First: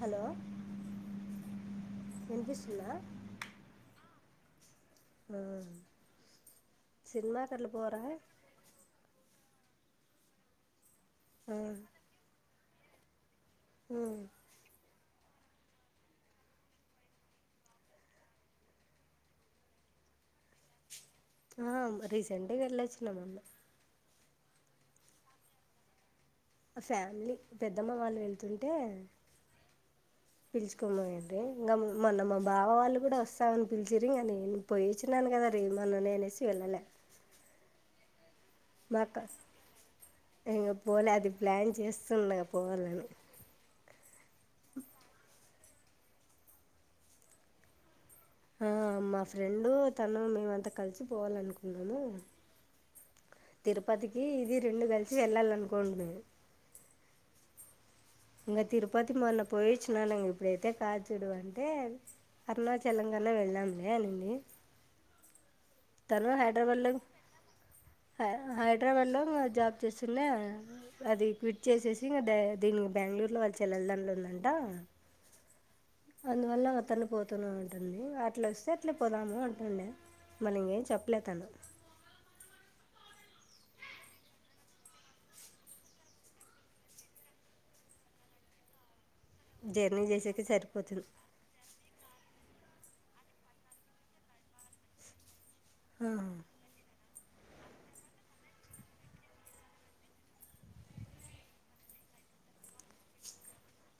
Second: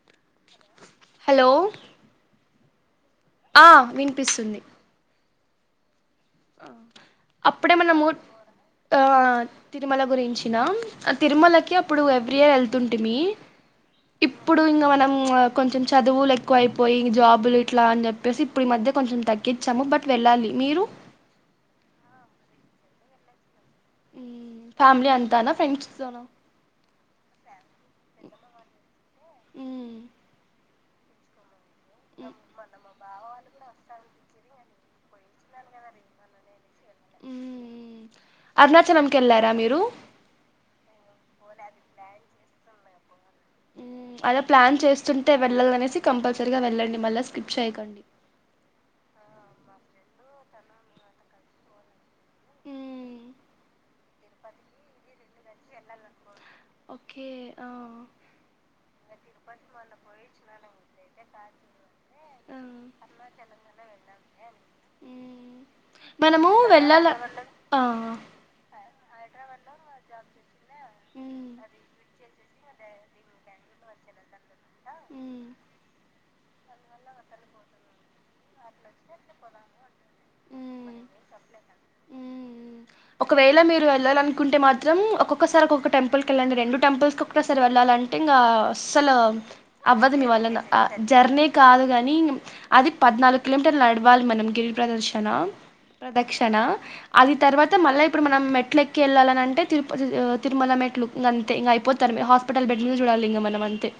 Hello hello విన్పిస్తుందా ఆ వినిపిస్తుంది ఆ సినిమాకి అట్లా అప్పుడే మన పోరా మ ఆ తిరుమల గురించిన ఆ తిరుమలకి అప్పుడు ఎవ్రీ ఇయర్ వెళ్తుంటిమీ ఇప్పుడు ఇంక మనం కొంచెం చదువులు ఎక్కువ అయిపోయి జాబులు ఇట్లా అని చెప్పేసి ఇప్పుడు ఈ మధ్య కొంచెం తగ్గించాము బట్ వెళ్ళాలి మీరు ఆ రీసెంట్గా వెళ్ళొచ్చినంమ్ ఫ్యామిలీ అంతానా ఫ్రెండ్స్ తోన ఆ ఫ్యామిలీ పెద్దమ్మ వాళ్ళు వెళ్తుంటే మ్మ్ పిలుచుకిని పోయింటి ఇంకా మన్న మ్మ్ మా బావ వాళ్ళు కూడా వస్తామని పిలిచిరికానీం పోయిచ్చినాను కదా రే మన నేనేసి వెళ్ళలే మ్మ్ మ్మ్ మాక ఇంకా పోలే అది ప్లాన్ చేస్తున్నా పోవాలని అలా ప్లాన్ చేస్తుంటే వెళ్లాలనేసి కంపల్సరీగా వెళ్ళండి మళ్ళా స్కిప్ చేయకండి ఆ మా ఫ్రెండు తను మేమంతా కలిసి పోవాలనుకున్నాము మ్మ్ తిరుపతికి ఇది రెండు కలిసి వెళ్ళాలన్న ఓకే ఆ ఇంగ తిరుపతి మొన్న పోయిచ్చినను ఇప్పుడయితే కాద్ చూడు అంటే ఆ అరుణాచలంగాణ వెళదాంలే అనింది మ్మ్ తను హైదరాబాద్ లో ఆ హై హైదరాబాద్ లో జాబ్ చేస్తుండ అది క్విట్ చేసేసి ఇంకా డే దీనికి బెంగళూరులో వాళ్ళు చెల్లెలుదంట్లో ఉందండి ఉమ్ అందువల్ల ఒత్తన పోతానే ఉంటుంది అట్లా వస్తే అట్లే పోదాము అంటుండే మల్లి ఇంకేం ఉమ్ చెప్పలే తను ఒకవేళ మీరు వెళ్ళాలినుకుంటే మాత్రం ఒక్కొక్కసారి ఒక్కొక్క టెంపులకెళ్ళండి రెండు టెంపల్స్ కి ఒకటేసారి వెళ్ళాలంటే ఇంగ అసలు జర్నీ అవ్వదు మీ చేసేకి వల్లన సరిపోతుంది జర్నీ కాదు కానీ అది పద్నాలుగు కిలోమీటర్లు నడవాలి మనం గిరి ప్రదర్శణ ప్రదక్షిణ అది తర్వాత మళ్ళీ ఇప్పుడు మనం మెట్లు ఎక్కి వెళ్ళాలని అంటే తిరుపతి తిరుమల మెట్లు ఇంగంతే ఇంగ అయిపోత హాస్పిటల్ బెడ్ మీద చూడాలి ఇంగ మనం అంతే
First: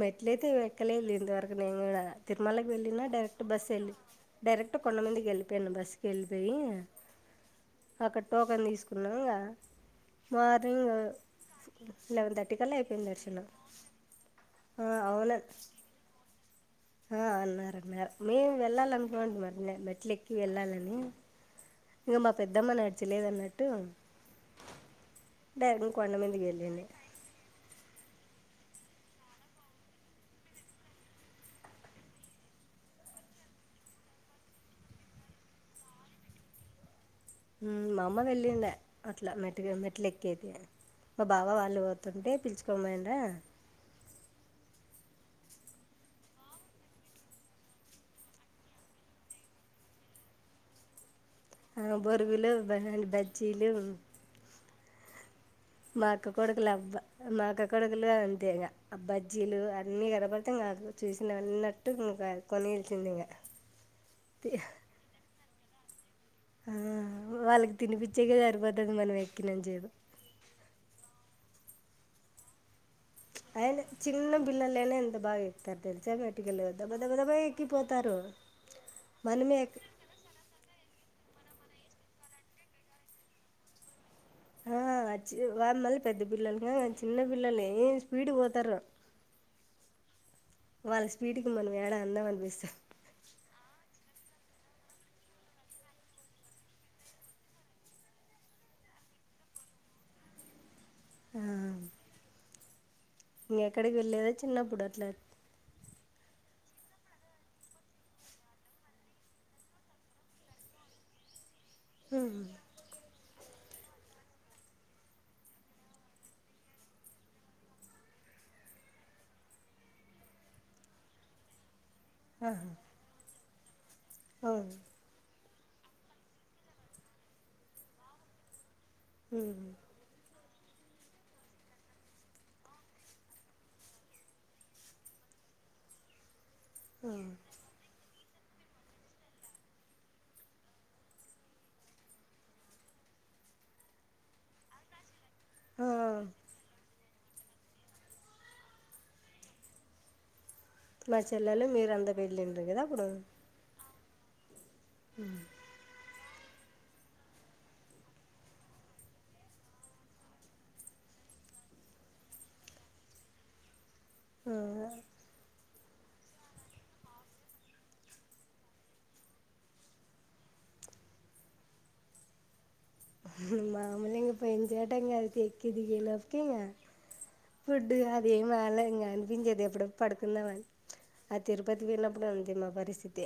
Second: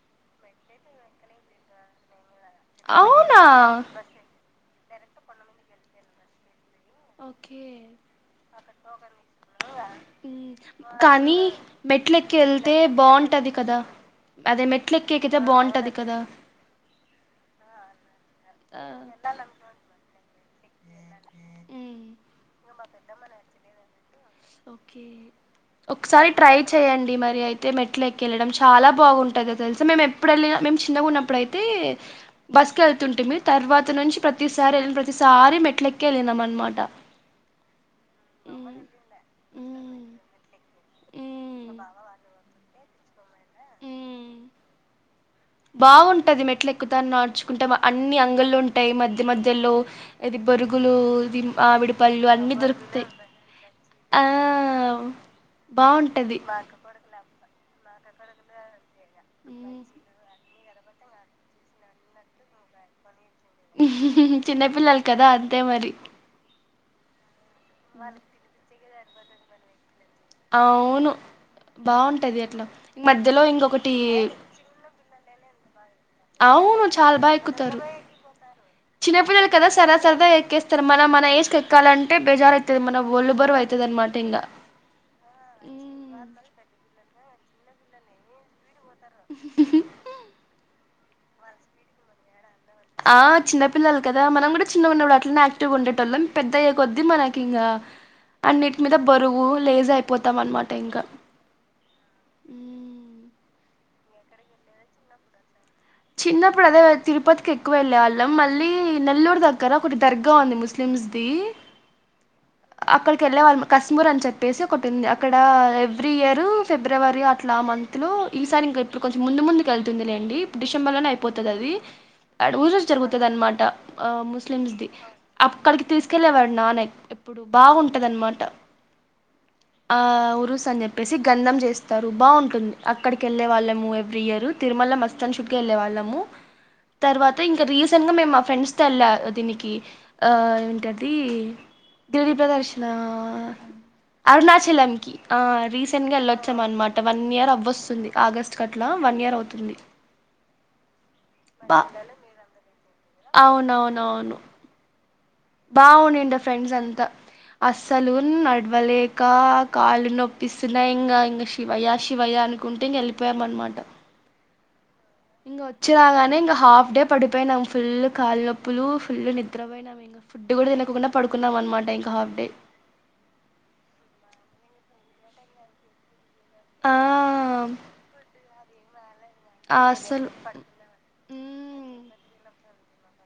మెట్లయితే ఎక్కలేదు లె ఇంతవరకు నేను కూడా తిరుమలకి వెళ్ళినా అవునా డైరెక్ట్ బస్సు వెళ్ళి డైరెక్ట్ కొండమందికి వెళ్ళిపోయాను బస్సుకి వెళ్ళిపోయి ఓకే అక్కడ టోకన్ తీసుకున్నాం ఇక మార్నింగ్ కానీ మెట్ల లెవెన్ ఎక్కి థర్టీ వెళ్తే కల్లా అయిపోయింది దర్శనం బాగుంటది కదా అదే మెట్ల ఎక్క ఎకితే బాగుంటంది కదా ఆ అన్నారన్నారు మేము వెళ్ళాలనుకొంటి మరి మెట్లు ఎక్కి వెళ్ళాలని ఇంగ మా పెద్దమ్మ నడిచలేదున్నట్టు ఓకే ఒకసారి మీదకి ట్రై వెళ్ళింది చెయండి మరి అయితే మెట్ ట్లేక్కి ఎల్లడం చాలా బాగుంటది తెల్సా మేం ఎప్పుడు ఎల్లిన మేం చిన్నన్నప్పుడైతే బస్ తుంటేమి తర్వాత నుంచి ప్రతిసారి ప్రతిసారి మెట్లెక్కే ఎల్లినం అనమాట మ్మ్ మా అమ్మ వెళ్లిండే అట్లా మెట్ మెట్లెక్కి మెట్లు ఎక్క అయితే వెళ్తే మా బాబా మంచిగా వాళ్ళు పోతుంటే పిలుచుకొని పోయిండ్రా బాగుంటది మెట్ల ఎక్కుతా నడుచుకుంటా అన్ని అంగలు ఉంటాయి మధ్య మధ్యలో అది బొరుగులు ఆ మామిడి పళ్ళు బొరుగులు అన్ని బ దొరుకుతాయి బజ్జీలు ఆ మా అక్క బావుంటది కొడుకులు అబ్బా మా అక్క కొడుకులు అంతేగా అ బజ్జీలు హ్మ్ అన్న కరబ అ చూసినవనట్టు ఇంగ కొనిల్సిందే ఇంగ చిన్నపిల్లలు కదా అంతే మరి ఆ వాళ్ళకి తినిపచ్చేక సరిపోతుది మనం ఎక్కినంత జెపు అవును బాగుంటది అట్లా మధ్యలో అయన ఇంకొకటి చిన్న పిల్లలైన ఎంత బా ఎక్కుతారు తెల్ సా మెటీకలు అవును దబా దబా దబా ఎక్కి పోతారు చిన్న పిల్లలు కదా సరాసరదగ ఎక్కేస్తారు మన మన ఏజ్ ఎక్కాలంటే బెజార్ అవుతుది మన ఒళ్ళు బరువు అవుతుంది అనమాట ఇంగా ఆచ్చి వా మళ్ళీ పెద్ద పిల్లలు గాని కాదు చిన్న పిల్లలు ఏం స్పీడ్ పోతారు వాళ్ళ స్పీడ్ కు మనం ఏడ అందం అనిపిస్తాం ఆ చిన్నపిల్లలు కదా మనం కూడా చిన్నగా ఉన్నప్పుడు అట్లనే యాక్టివ్ గా ఉండేటోళ్ళం పెద్ద అయ్యే కొద్ద్దీ మనకి ఇంకా అన్నింటి మీద బరువు లేజ్ అయిపోతాం అనమాట ట ఇంగ అనిపిస్తాం మ్మ్ ఇంక ఎక్కడికి వెళ్ళలేదా చిన్నప్పుడు అట్ల చిన్నప్పుడు అదే తిరుపతికి ఎక్కువ వెళ్ళేవాళ్ళం మళ్ళీ నెల్లూరు దగ్గర ఒకటి దర్గా ఉంది ముస్లిం స్లిమ్స్ ది అక్కడికి వెళ్ళే వాళ్ళ కశమూర్ అని చెప్పేసి ఒకటి ఉంది అక్కడ ఎవ్రీ ఇయర్ ఫిబ్రవరి అట్లా మంత్ లో ఈసారి ఇం ఇప్పుడు కొంచెం ముందు ముందుకు వెళ్తుందిలేండి డిసెంబర్ లోనే అయిపోతుది అది ఆ ఆహా ఊజోజ జరుగుతుంది అనమాట ఆ ముస్లిం అవును ది అక్కడికి తీసుకెళ్ళలేవాడు నాన్న ఎప్పుడు బాగుంది అన్నమాట ఉమ్. ఆ అని చెప్పేసి గంధం చేస్తారు బాగుంటుంది అక్కడికి వెళ్ళలే వాళ్ళము ఎవ్రీ ఇయర్ తిరుమలకి వస్తు వెళ్ళ వాళ్ళము తర్వా ఇంకా రసెంట్ గా నే ఫ్రెండ్స్ దీనికి ఆ ఏంటది గిరి ప్రదక్షణ అరుణాచలం కి ఆ రీసెంట్ గా వెళ్ళొచ్చాం అనమాట వన్ ఇయర్ అవ్వ వస్తుంది ఆగస్ట్ వన్ ఇయర్ అవుతుంది మా చెల్లలు బా మీరు అంత వెళ్ళిలు కదా అవునవునవును హ బాగుంది ఫ్రెండ్స్ అంతా అస్సలు నడవలేక కాళ్లు నొప్పిస్తున్నాయి ఇంకా ఇంక శివయ శివయ అనుకుంటే వెళ్ళిపోయామనమాట ఆ ఇంక వచ్చినగానే ఇంకా హాఫ్ డే పడిపోయినాం ఫుల్ కాలుప్పులు ఫుల్ నిద్రపోయినాంం ఫుడ్ కూడా తినకుండా పడుకున్నాం అనమాట ఇంకా హాఫ్ డే మామూలుంగా ఐపోయింది ఎక్కి దిగి వచ్చటపటికి ఆ ఫుడ్ అది బాలే ఇంకా అనిపించేది ఆ ఎప్పుడప్పుడు అస్సలు పడుకుందామని ఆ తిరుపతి మ్మ్ పోన్నప్పుడు అంతే మా పరిస్థితి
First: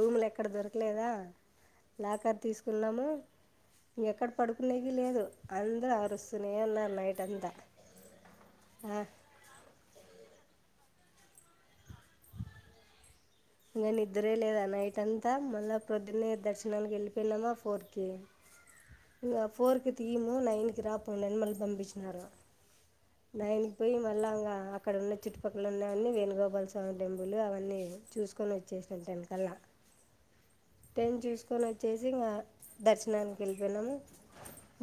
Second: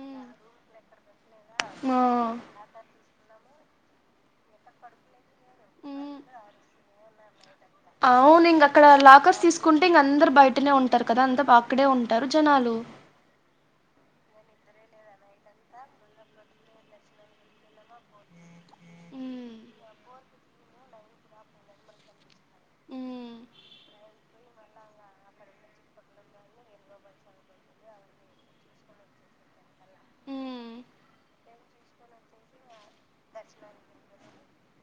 రూములు ఎక్కడ దొరకలేదా ఆ లాకర్ తీసుకున్నాము ఇంకెక్కడ పడుకునేవి లేదు అందరూ మ్మ్ ఆరుస్తూనే ఉన్నారు నైట్ అంతా అవును ఇంక అక్కడ ఆ, లాకర్స్ తీసుకుంటే ఇంక అందరు బయటనే ఉంట కదా అంతా బయట అక్కడే ఉంటారు జనాలు ఇదంతా మళ్ళా ప్రొద్దునే దర్శనానికి వెళ్ళిపోయినామా ఫోర్ కి ఇం మ్మ్ పోరుకు త తీము నైనుకి రాపో నిెన్మల్ పంపించారు ఉమ్ నైన్ కింపోయి మళ్ళీ ఇంకా అక్కడ ఉన్న చుట్టుపక్కల ఉన్నవన్నీ వేణుగోపాల స్వామి టెంపుల్ అవన్నీ చూసుకొని వచ్చేసా ఉ టైన్ చూసుకొని వచ్చేసి ఇంకా దర్శనానికి వెళ్ళిపోనాము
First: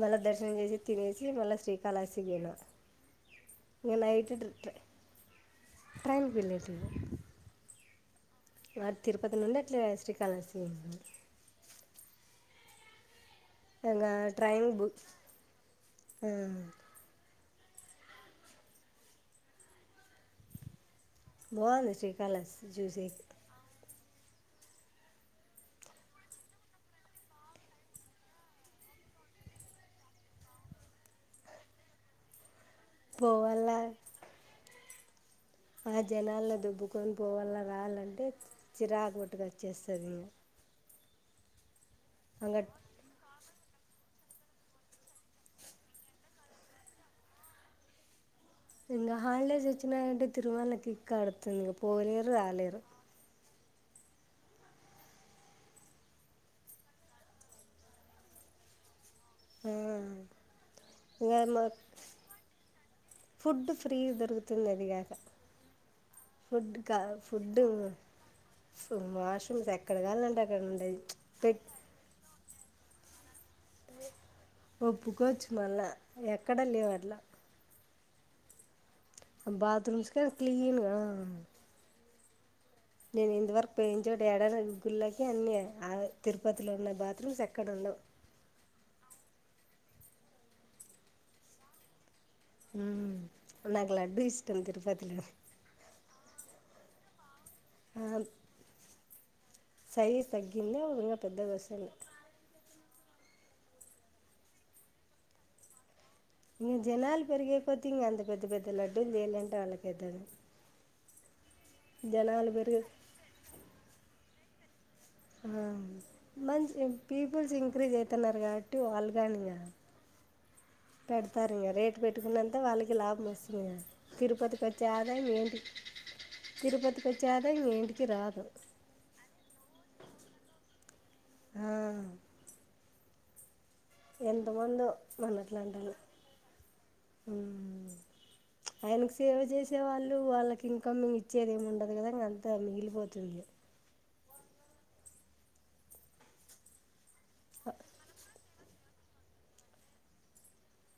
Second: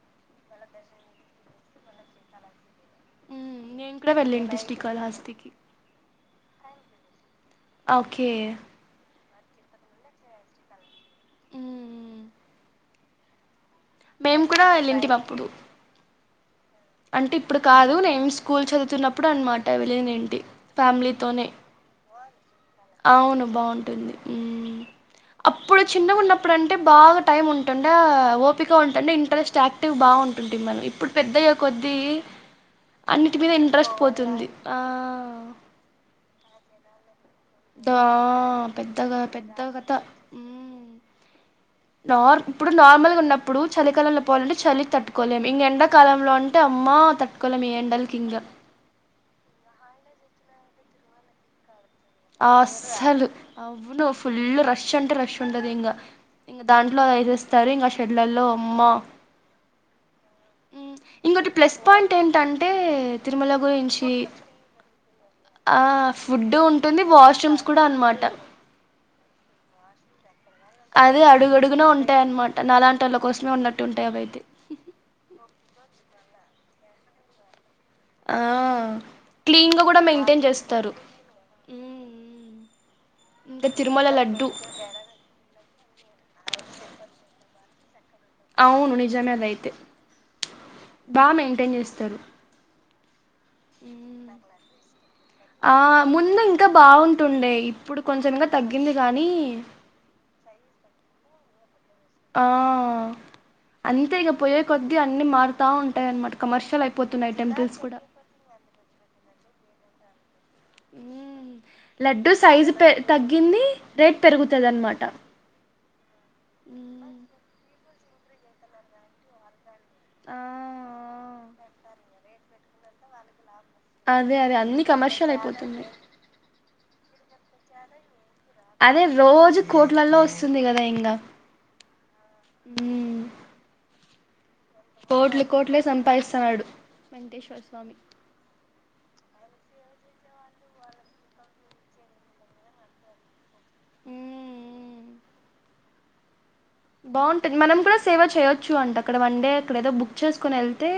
మళ్ళా దర్శనం చేసి తినేసి మల్ల శ్రీ కాళహస్తి పోయిన ఉమ్ నేను కూడా ఐతే వెళ్ళింటి శ్రీకాళహస్తికి ట్రైన్ ఓకే తిరుపతి నుండి అట్లే శ్రీ కాళహస్తి అ ఇంకా మేము కూడా వెళ్ళాం అప్పుడు ఆ అంటే ఇప్పుడు కాదు నేను స్కూల్ చదువుతున్నప్పుడు అనమాట విళ ఏంటి ఫ్యామిలీ బాగుంది శ్రీ కాళహస్తి ఉ అప్పుడు చిన్నగా ఉన్నప్పుడు అంటే బాగా టైమ్ ఉంటుండ ఓపిక ఉంటుండే ఇంట్రెస్ట్ యాక్టివ్ బా బాగుంటుంది మనం ఇప్పుడు పెద్దయొక్క కొద్దిీ అన్నిటి మీద పోవాల ఇంట్రెస్ట్ పోతుంది ఆ ఆ జనాలు దోబుకొని దా రావాలంటే పెద్దగా చిరాకుటుగా పెద్ద కథ వచ్చేస్తుంది ఉమ్ నార్ ఇంకా ఇప్పుడు నార్మల్గా వున్నపుడు ఇప్పుడు చలికాలంలో పోవాలంటే చలి తట్టుకోలేం ఇంకా ఎండాకాలంలో అంటే అమ్మ తట్టుకోలేం ఈ ఎండలకి ఇంకా ఇంగ హాలిడేస్ వచ్చనంట తిరుమల అడుతుంది అస్సలు అవును ఫుల్ రష్ అంటే రష్ ఉండదు ఇంకా ఇంకా దాంట్లో వేస్తారు ఇంకా షెడ్లల్లో అమ్మా [unintelligible] ఇంకా ఇంకోొటి మా ప్లస్ పాయింట్ ఏంటంటే తిరుమల ఫుడ్ ఫ్రీ గురించి దొరుకుతుంది అది కాక ఆ ఫుడ్ ఉంట ఫుడ్ వాష్రూమ్స్ ఎక్కడ కాలంటే అక్కడ ఉండేది అది పెట్ అడుగుడుగునే ఉంటాయి అనమాట నాలాంటి వాళ్ళ కోసం ఉన్నట్టు ఉంటాయి అవయితే ఒప్పుకోవచ్చు మళ్ళా ఎక్కడ లేవు అట్లా ఆ క్లీన్గా కూడా బాత్రూమ్స్క మెయింటైన్ చేస్తారు క్లీన్గా మ్, మ్. నేను ఇంకా ఇంతవరకు పోయిన తిరుమల చోట లడ్డు ఏడాని గుళ్ళకి అన్ని ఆ తిరుపతిలో ఉన్న బాత్రూమ్స్ ఎక్కడ ఇక్కడుండవు అవును నిజమేదయితే బా మెయింటైన్ చేస్తారు హ్మ్మ్ నాకు లడ్డూ ఇష్టం తిరుపతిలో ఆ ముందు ఇంకా బాగుంటుండే ఇప్పుడు కొంచెం ఇంకా తగ్గింది కానీ పెద్ద వసలు ఆ అంతే ఇక పోొయే కొద్దీ అన్నిీ మారుతా ఉంటా ఇంకా జనాలు పెరిగే కొద్ది అంత పెద్ద పెద్ద లడ్డుూలు చేయాలంటే వాళ్ళకి అయితద లడ్డుూ సైజు పెరిగే పె తగ్గింది రేట్ పెరుగుతది అనమాట ఆ మంచి పీపుల్స్ ఇంక్రీజ్ అవుతున్నారు కాబట్టి వాళ్ళు కాని ఇగ ఆ పెడతారు ఇంకా రేటు పెట్టుకున్నంతే వాళ్ళకి లాభం వస్తుంది అదే అదే తిరుపతికి అన్ని వచ్చే ఆదాయం కమర్షియల్ ఏంటి అయిపోతుంది తిరుపతికి వచ్చే ఆదాయం దేనికి రాదు అదే రోజు కోట్లల్లో వస్తుంది కదా ఇంకా ఆ హు ఎన్ కోట్లు కోట్లే సంపాదిస్తున్నాడు వెంకటేశ్వర ఉమ్ స్వామి ఆయనకు సేవ చేసే వాళ్ళు ఇ వాళ్ళకి ఇంకా మ ఇచ్చేదిేమి ఉండదు కదా ఇంకంత మిగిలిపోతుంది మ్మ్ బాగుంటది మనం కూడా సేవ చేయొచ్చు అంట అక్కడ వన్ డే అక్కడ ఏదో బుక్ చేసుకుని వెళ్తే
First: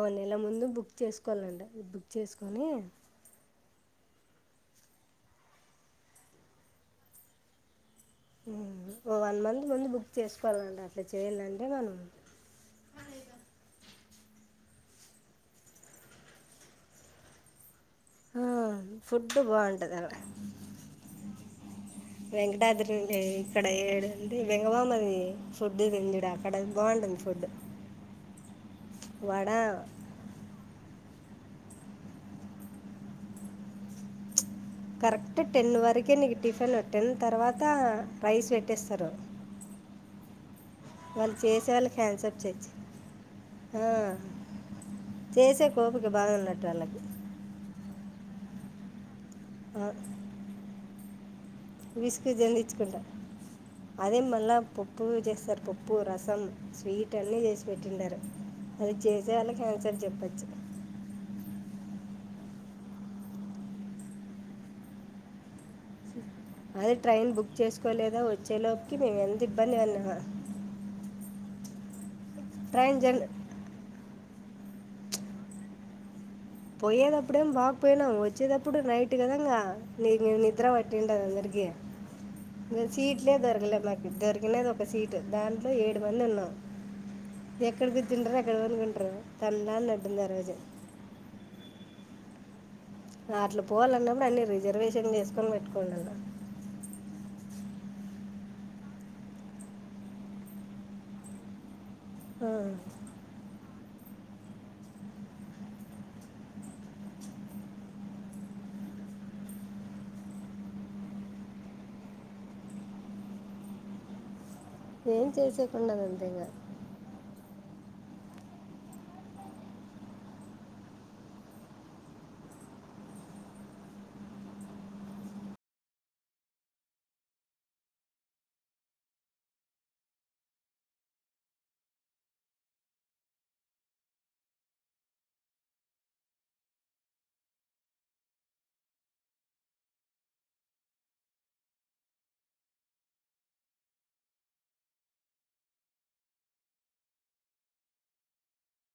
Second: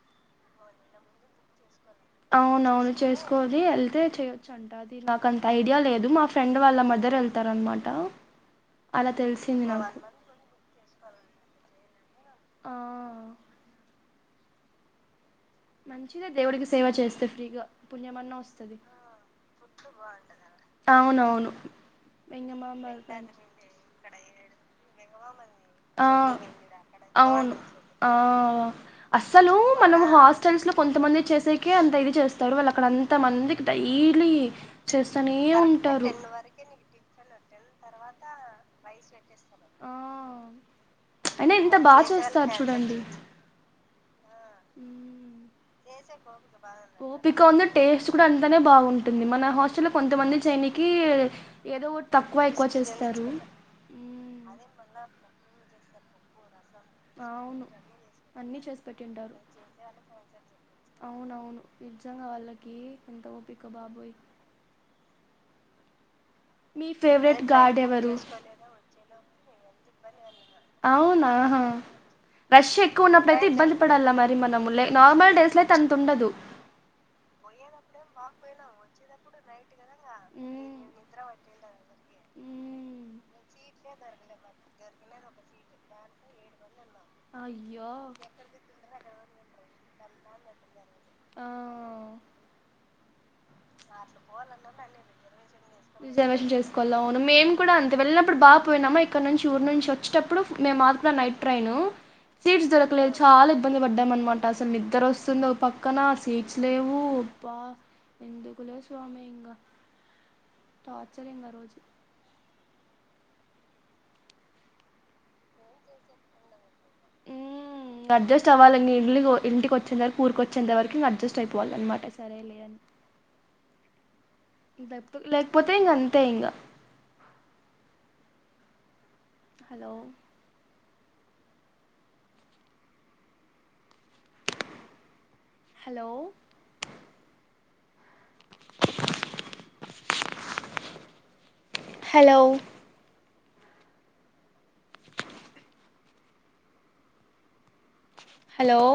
ఓ నెల ముందు బుక్ చేసుకోవాలంట బుక్ చేసుకొని అవునవును చేసుకోవ అ వెళ్తే చెయొచ్చు అంట అది నాకు అంత ఐడియా లేదు మా ఫ్రెండ్ వాళ్ళ మదర్ వెళ్తారు అనమాట ఓ వన్ మంత్ ముందు బుక్ చేసుకోవాలండి అట్లా చేయాలంటే మనం ఆ మంచిదే దేవుడికి సేవ చేస్తే ఫ్రీగా పుణ్యమన్న ఆ వస్తది ఫుడ్ బాగుంటది అడ అవునవును వెంగమాంబల్ వెంకటాద్రిండి పంచ్ ఇక్కడ [unintelligible] వెంగమాంబ ది ఫుడ్ ఆ కింజడు అక్కడ బాగుంటుంది ఫుడ్ అవును ఆ అస్సలు వడ మనం హాస్టల్స్ లో కొంతమంది చేసేకి అంత ఇది చేస్తాడు వాళ్ళు అక్కడ అంత మందికి డైలీ చేస్తూనే కరెక్ట్ టెన్ ఉంటారు వరకే నీకు టిఫిన్ టెన్ తర్వాత రైస్ పెట్టేస్తారు ఆ వాళ్ళు అయినా చేసే ఎంత వాళ్ళకి బాగా హ్యాండ్స్ ఆఫ్ చేస్తారు చేయచ్చు చూడండి ఆ చేసేకి ఓపిక బాగున్నట్టు ఓపిక ఉంద టేస్ట్ కూడా అంతానే బాగుంటుంది మన హాస్టల్ లో ఆ, కొంతమంది చేయనికి ఏదోటి ఒక విసుగు తక్కువ ఎక్కువ చెందించుకుంటా చేస్తారు అదే మళ్ళీ పప్పు చేస్తారు పప్పు రసం స్వీట్ అన్ని అవును చేసి పెట్టింటారు అన్నీ చేసి అది పెట్టింటారు చేసేవాళ్ళకి హాండ్స్ ఆఫ్ చెప్పచ్చు అవునవును నిజంగా వాళ్ళకి ఎంత ఓపిక బాబోయ్ మీ అదే ట్రైన్ ఫేవరెట్ బుక్ గాడ్ ఎవరు చేసుకోలేదా వచ్చే లోపకి మేము ఎంత ఇబ్బంది పడినామా అవునాహా రష్ ట్రైన్ ఎక్కువ జన్ ఉన్నప్పుడుయితే ఇబ్బంది పడాలా మరి మనము నార్మల్ డేస్ లో అయితే అంత ఉండదు. పోయ్యేదఅప్పుడే బగ్ పోయినాం వచ్చేది అప్పుడు నైట్ గదాంగా నిక్ మేం నిద్ర పట్టింట అందరికీ సీట్లే దొరకలే మాకు దొరికినది ఒక సీటు దాంట్లో ఏడు మంది ఉన్నాం. ఎక్కడ అయ్యో కూర్చుంట్రు ఎక్కడ పనుకుంటారు తల్నాళ్ళు అడ్డుంది ఆ రోజు ఆ అట్లా పోవాలన్నప్పుడు అన్ని రిజర్వేషన్లు చేసుకొని పెట్టుకోండి అన్న రిజర్వేషన్ చేసుకోల అవును మేము కూడా అంత్ త్ వెళ్ళినప్పుడు బాగా పోయినామా ఇక్కడ నుంచి ఊరు నుంచి వచ్చేటప్పుడు మేము మాత్రం నైట్ ట్రైను ఆ, సీట్స్ దొరకలేదు చాలా ఇబ్బంది పడ్డామ్ అనమాట అసలు నిద్దరోస్తుందో ఓ పక్కన సీట్స్ లేవు అబ్బా ఎందుకు లే స్వామి ఇంగ టార్చర్ ఇంగా రోజు ఏమ్ చేసెకుండద్ అంతే ఇగ హ్మ్ అడ్జస్ట్ అవ్వాలి. ఇన్నీ ఇల్లి గో ఇంటికి వచ్చేంత వరకు ఊరిక వచ్చేంత వరకు అడ్జస్ట్ అయిపోవాలి. అనమాట సరే లే అని లేప్ లేకపోతే ఇగ అంతే ఇగ హలో హలో హలో హలో